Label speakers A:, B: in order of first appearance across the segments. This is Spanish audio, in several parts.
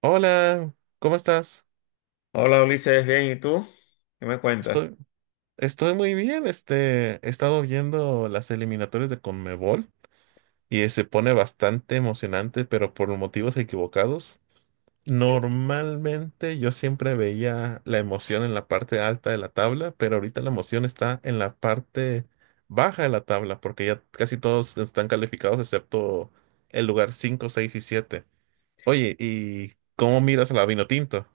A: Hola, ¿cómo estás?
B: Hola Ulises, bien, ¿y tú? ¿Qué me cuentas?
A: Estoy, estoy muy bien. He estado viendo las eliminatorias de CONMEBOL y se pone bastante emocionante, pero por motivos equivocados.
B: Sí.
A: Normalmente yo siempre veía la emoción en la parte alta de la tabla, pero ahorita la emoción está en la parte baja de la tabla, porque ya casi todos están calificados excepto el lugar 5, 6 y 7. Oye, ¿y cómo miras a la Vinotinto?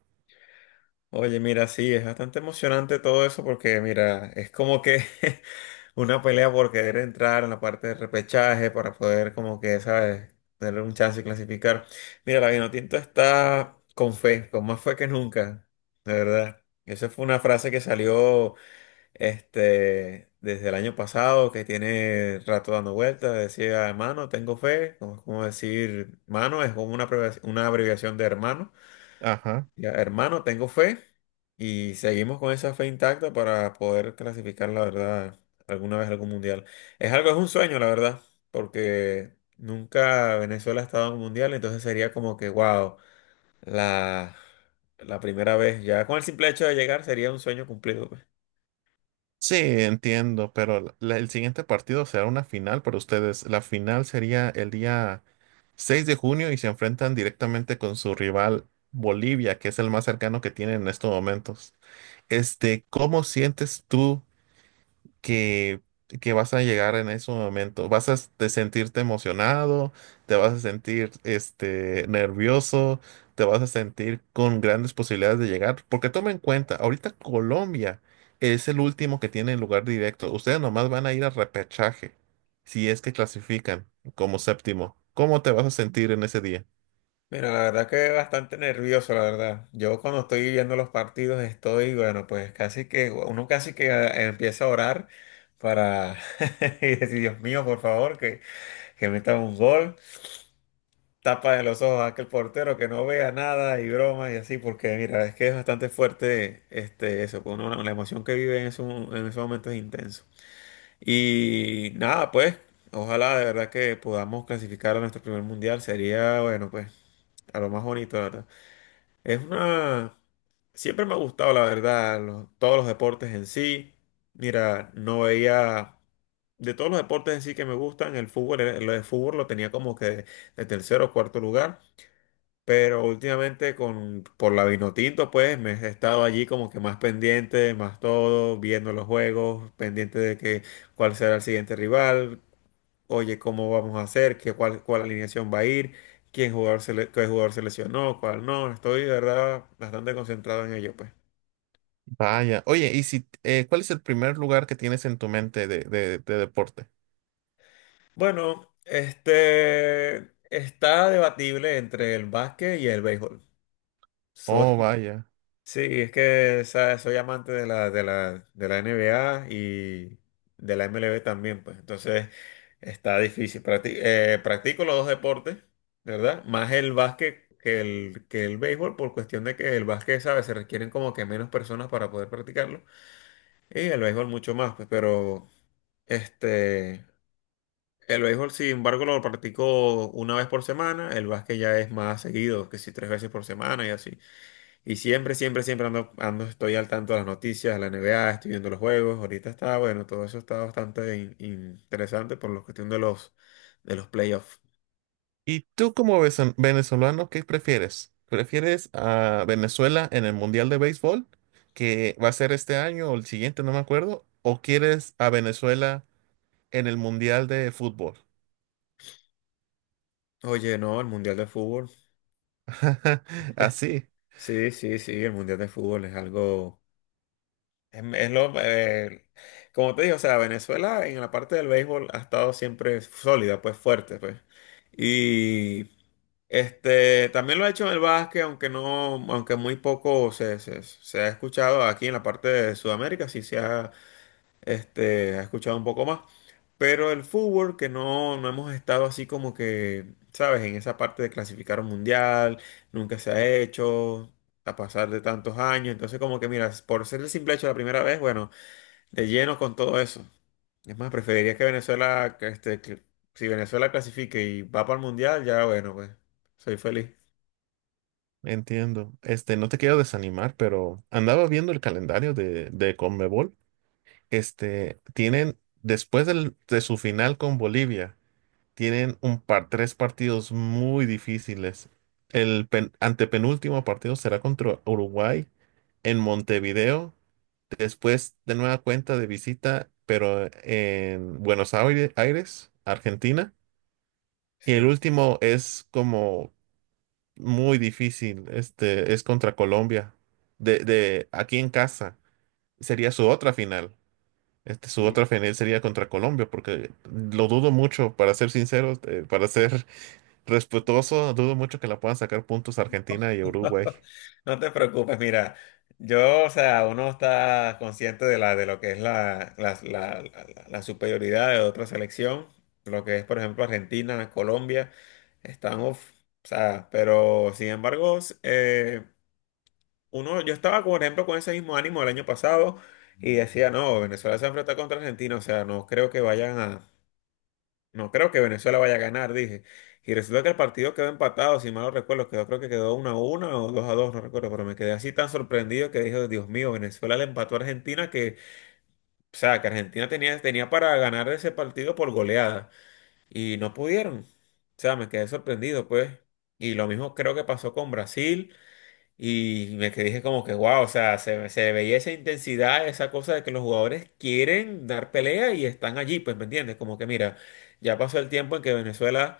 B: Oye, mira, sí, es bastante emocionante todo eso porque, mira, es como que una pelea por querer entrar en la parte de repechaje para poder, como que, ¿sabes?, tener un chance y clasificar. Mira, la Vinotinto está con fe, con más fe que nunca, de verdad. Esa fue una frase que salió. Desde el año pasado que tiene rato dando vueltas, decía hermano, tengo fe, como, es como decir mano, es como una abreviación de hermano.
A: Ajá.
B: Ya, hermano, tengo fe y seguimos con esa fe intacta para poder clasificar, la verdad, alguna vez a algún mundial. Es algo, es un sueño, la verdad, porque nunca Venezuela ha estado en un mundial, entonces sería como que, wow, la, la primera vez, ya con el simple hecho de llegar sería un sueño cumplido, pues.
A: Sí, entiendo, pero el siguiente partido será una final para ustedes. La final sería el día 6 de junio y se enfrentan directamente con su rival Bolivia, que es el más cercano que tienen en estos momentos. ¿Cómo sientes tú que, que vas a llegar en ese momento? Te sentirte emocionado, te vas a sentir nervioso, te vas a sentir con grandes posibilidades de llegar. Porque toma en cuenta, ahorita Colombia es el último que tiene lugar directo. Ustedes nomás van a ir a repechaje, si es que clasifican como séptimo. ¿Cómo te vas a sentir en ese día?
B: Mira, la verdad que bastante nervioso, la verdad. Yo cuando estoy viendo los partidos estoy, bueno, pues casi que, uno casi que empieza a orar para y decir, Dios mío, por favor, que meta un gol, tapa de los ojos a aquel portero que no vea nada y bromas y así, porque mira, es que es bastante fuerte eso, pues, uno, la emoción que vive en esos momentos es intenso. Y nada, pues, ojalá de verdad que podamos clasificar a nuestro primer mundial, sería, bueno, pues, a lo más bonito, la verdad. Es una... Siempre me ha gustado, la verdad, todos los deportes en sí. Mira, no veía... De todos los deportes en sí que me gustan, el fútbol, el lo fútbol lo tenía como que de tercero o cuarto lugar. Pero últimamente con, por la Vinotinto, pues me he estado allí como que más pendiente, más todo, viendo los juegos, pendiente de que cuál será el siguiente rival, oye, ¿cómo vamos a hacer? ¿Qué, cuál alineación va a ir? ¿Quién jugador se le- qué jugador se lesionó? ¿Cuál no? Estoy, de verdad, bastante concentrado en ello, pues.
A: Vaya, oye, y si, ¿cuál es el primer lugar que tienes en tu mente de, de deporte?
B: Bueno, está debatible entre el básquet y el béisbol.
A: Oh,
B: Soy,
A: vaya.
B: Sí, es que ¿sabes? Soy amante de la NBA y de la MLB también, pues. Entonces está difícil. Practico los dos deportes, ¿verdad? Más el básquet que el béisbol, por cuestión de que el básquet, ¿sabes? Se requieren como que menos personas para poder practicarlo. Y el béisbol mucho más, pues. Pero este, el béisbol, sin embargo, lo practico una vez por semana. El básquet ya es más seguido, que si tres veces por semana y así. Y siempre, siempre, siempre ando, estoy al tanto de las noticias, de la NBA, estoy viendo los juegos. Ahorita está, bueno, todo eso está bastante interesante por la cuestión de los playoffs.
A: ¿Y tú como venezolano, qué prefieres? ¿Prefieres a Venezuela en el Mundial de Béisbol, que va a ser este año o el siguiente, no me acuerdo? ¿O quieres a Venezuela en el Mundial de Fútbol?
B: Oye, no, el Mundial de Fútbol.
A: Así,
B: Sí, sí, sí, el Mundial de Fútbol es algo, es, es lo, eh, como te digo, o sea, Venezuela en la parte del béisbol ha estado siempre sólida, pues fuerte, pues. Y también lo ha hecho en el básquet, aunque no, aunque muy poco se ha escuchado aquí en la parte de Sudamérica, sí se ha, ha escuchado un poco más. Pero el fútbol, que no, no hemos estado así como que, ¿sabes? En esa parte de clasificar un mundial, nunca se ha hecho, a pasar de tantos años. Entonces, como que, mira, por ser el simple hecho de la primera vez, bueno, de lleno con todo eso. Es más, preferiría que Venezuela, que si Venezuela clasifique y va para el mundial, ya bueno, pues, soy feliz.
A: entiendo. No te quiero desanimar, pero andaba viendo el calendario de Conmebol. Tienen después de su final con Bolivia. Tienen un par, tres partidos muy difíciles. Antepenúltimo partido será contra Uruguay en Montevideo. Después, de nueva cuenta de visita, pero en Aires, Argentina. Y
B: Sí,
A: el último es como muy difícil. Este es contra Colombia. De aquí en casa. Sería su otra final. Su
B: sí.
A: otra final sería contra Colombia, porque lo dudo mucho, para ser sinceros, para ser respetuoso, dudo mucho que la puedan sacar puntos Argentina y Uruguay.
B: No te preocupes, mira, yo, o sea, uno está consciente de la, de lo que es la, la, la- la- la superioridad de otra selección, lo que es, por ejemplo, Argentina, Colombia, están, uf, o sea, pero sin embargo, uno, yo estaba, por ejemplo, con ese mismo ánimo el año pasado y decía, no, Venezuela se enfrenta contra Argentina, o sea, no creo que vayan a No creo que Venezuela vaya a ganar, dije. Y resulta que el partido quedó empatado, si mal no recuerdo, quedó, creo que quedó 1-1 o 2-2 no recuerdo, pero me quedé así tan sorprendido que dije, Dios mío, Venezuela le empató a Argentina que, o sea, que Argentina tenía, tenía para ganar ese partido por goleada y no pudieron. O sea, me quedé sorprendido, pues. Y lo mismo creo que pasó con Brasil. Y me quedé dije como que, wow, o sea, se veía esa intensidad, esa cosa de que los jugadores quieren dar pelea y están allí, pues, ¿me entiendes? Como que, mira, ya pasó el tiempo en que Venezuela,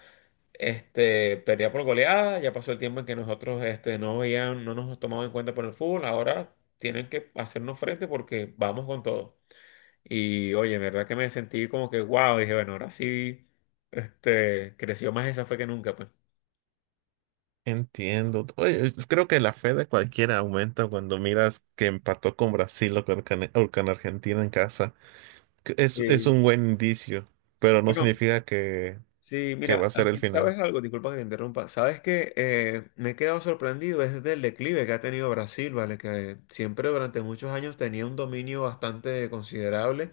B: perdía por goleada, ya pasó el tiempo en que nosotros, no veían, no nos tomaban en cuenta por el fútbol, ahora tienen que hacernos frente porque vamos con todo. Y, oye, en verdad que me sentí como que, wow, dije, bueno, ahora sí, creció más esa fe que nunca, pues.
A: Entiendo. Oye, creo que la fe de cualquiera aumenta cuando miras que empató con Brasil o con, o con Argentina en casa. Que es
B: Sí.
A: un buen indicio, pero no
B: Bueno,
A: significa
B: sí,
A: que va a
B: mira,
A: ser el
B: aunque
A: final.
B: sabes algo, disculpa que te interrumpa, sabes que me he quedado sorprendido es del declive que ha tenido Brasil, ¿vale? Que siempre durante muchos años tenía un dominio bastante considerable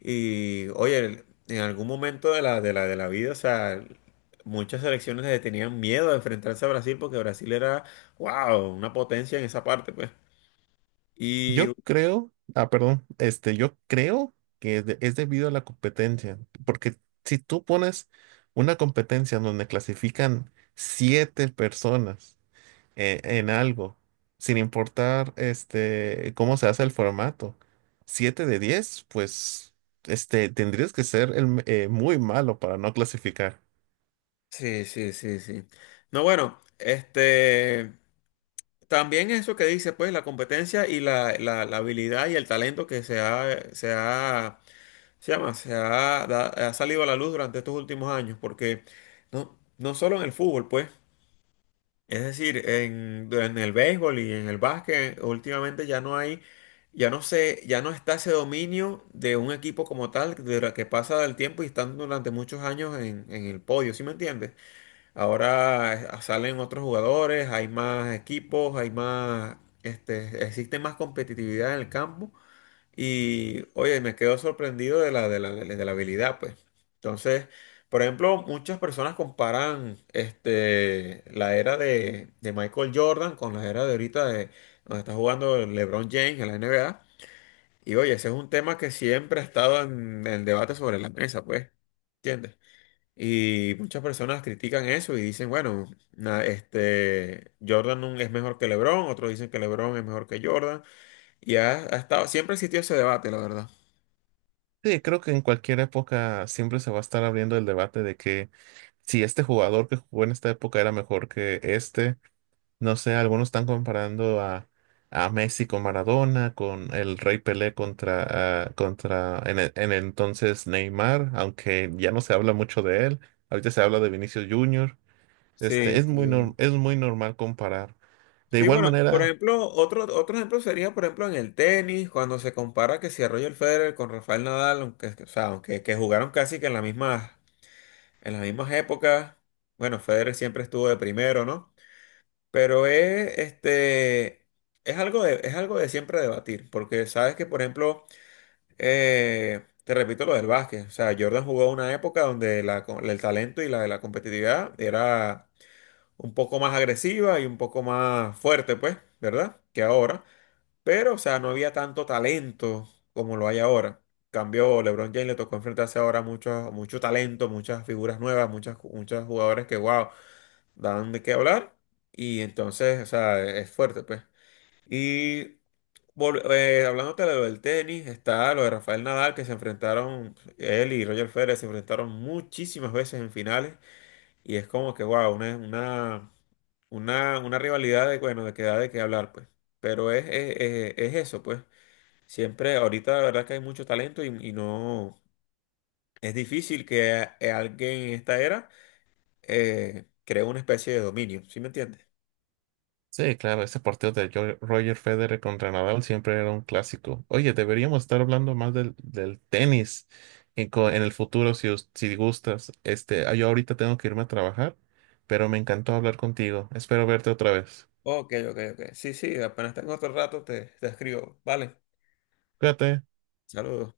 B: y, oye, en algún momento de la vida, o sea, muchas selecciones le tenían miedo a enfrentarse a Brasil porque Brasil era, wow, una potencia en esa parte, pues. Y
A: Yo creo, ah, perdón, yo creo que es, es debido a la competencia, porque si tú pones una competencia en donde clasifican siete personas, en algo, sin importar este cómo se hace el formato. Siete de 10 pues este tendrías que ser muy malo para no clasificar.
B: sí, sí, sí, sí. No, bueno, este... También eso que dice, pues, la competencia y la, la habilidad y el talento que se ha, se ha, se llama, se ha, ha salido a la luz durante estos últimos años, porque no, no solo en el fútbol, pues, es decir, en el béisbol y en el básquet, últimamente ya no hay, ya no se, ya no está ese dominio de un equipo como tal, de la que pasa el tiempo y están durante muchos años en el podio, ¿sí me entiendes? Ahora salen otros jugadores, hay más equipos, hay más, existe más competitividad en el campo y, oye, me quedo sorprendido de la habilidad, pues. Entonces, por ejemplo, muchas personas comparan, la era de Michael Jordan con la era de ahorita de donde está jugando LeBron James en la NBA. Y, oye, ese es un tema que siempre ha estado en el debate sobre la mesa, pues. ¿Entiendes? Y muchas personas critican eso y dicen, bueno, Jordan es mejor que LeBron, otros dicen que LeBron es mejor que Jordan, y ha, ha estado, siempre existió ese debate, la verdad.
A: Sí, creo que en cualquier época siempre se va a estar abriendo el debate de que si este jugador que jugó en esta época era mejor que este. No sé, algunos están comparando a Messi con Maradona, con el Rey Pelé contra, ah, contra en, en el entonces Neymar, aunque ya no se habla mucho de él. Ahorita se habla de Vinicius Junior.
B: Sí,
A: Es muy,
B: sí.
A: es muy normal comparar. De
B: Sí,
A: igual
B: bueno, por
A: manera.
B: ejemplo, otro, otro ejemplo sería, por ejemplo, en el tenis, cuando se compara que si a Roger Federer con Rafael Nadal, aunque, o sea, aunque que jugaron casi que en las mismas épocas, bueno, Federer siempre estuvo de primero, ¿no? Pero es, es algo de siempre debatir, porque sabes que, por ejemplo, te repito lo del básquet, o sea, Jordan jugó una época donde la el talento y la competitividad era un poco más agresiva y un poco más fuerte, pues, ¿verdad? Que ahora, pero, o sea, no había tanto talento como lo hay ahora. Cambió, LeBron James le tocó enfrentarse ahora a mucho, mucho talento, muchas figuras nuevas, muchos jugadores que, wow dan de qué hablar y entonces, o sea, es fuerte, pues. Y hablándote de lo del tenis, está lo de Rafael Nadal, que se enfrentaron, él y Roger Federer se enfrentaron muchísimas veces en finales y es como que, wow, una, una rivalidad de, bueno, de que da de qué hablar, pues. Pero es eso, pues. Siempre, ahorita la verdad que hay mucho talento y no, es difícil que alguien en esta era cree una especie de dominio, ¿sí me entiendes?
A: Sí, claro, ese partido de Roger Federer contra Nadal siempre era un clásico. Oye, deberíamos estar hablando más del, del tenis en, en el futuro si, si gustas. Yo ahorita tengo que irme a trabajar, pero me encantó hablar contigo. Espero verte otra vez.
B: Ok, ok, ok. Sí, sí, apenas tengo otro rato, te escribo. Vale,
A: Cuídate.
B: saludos.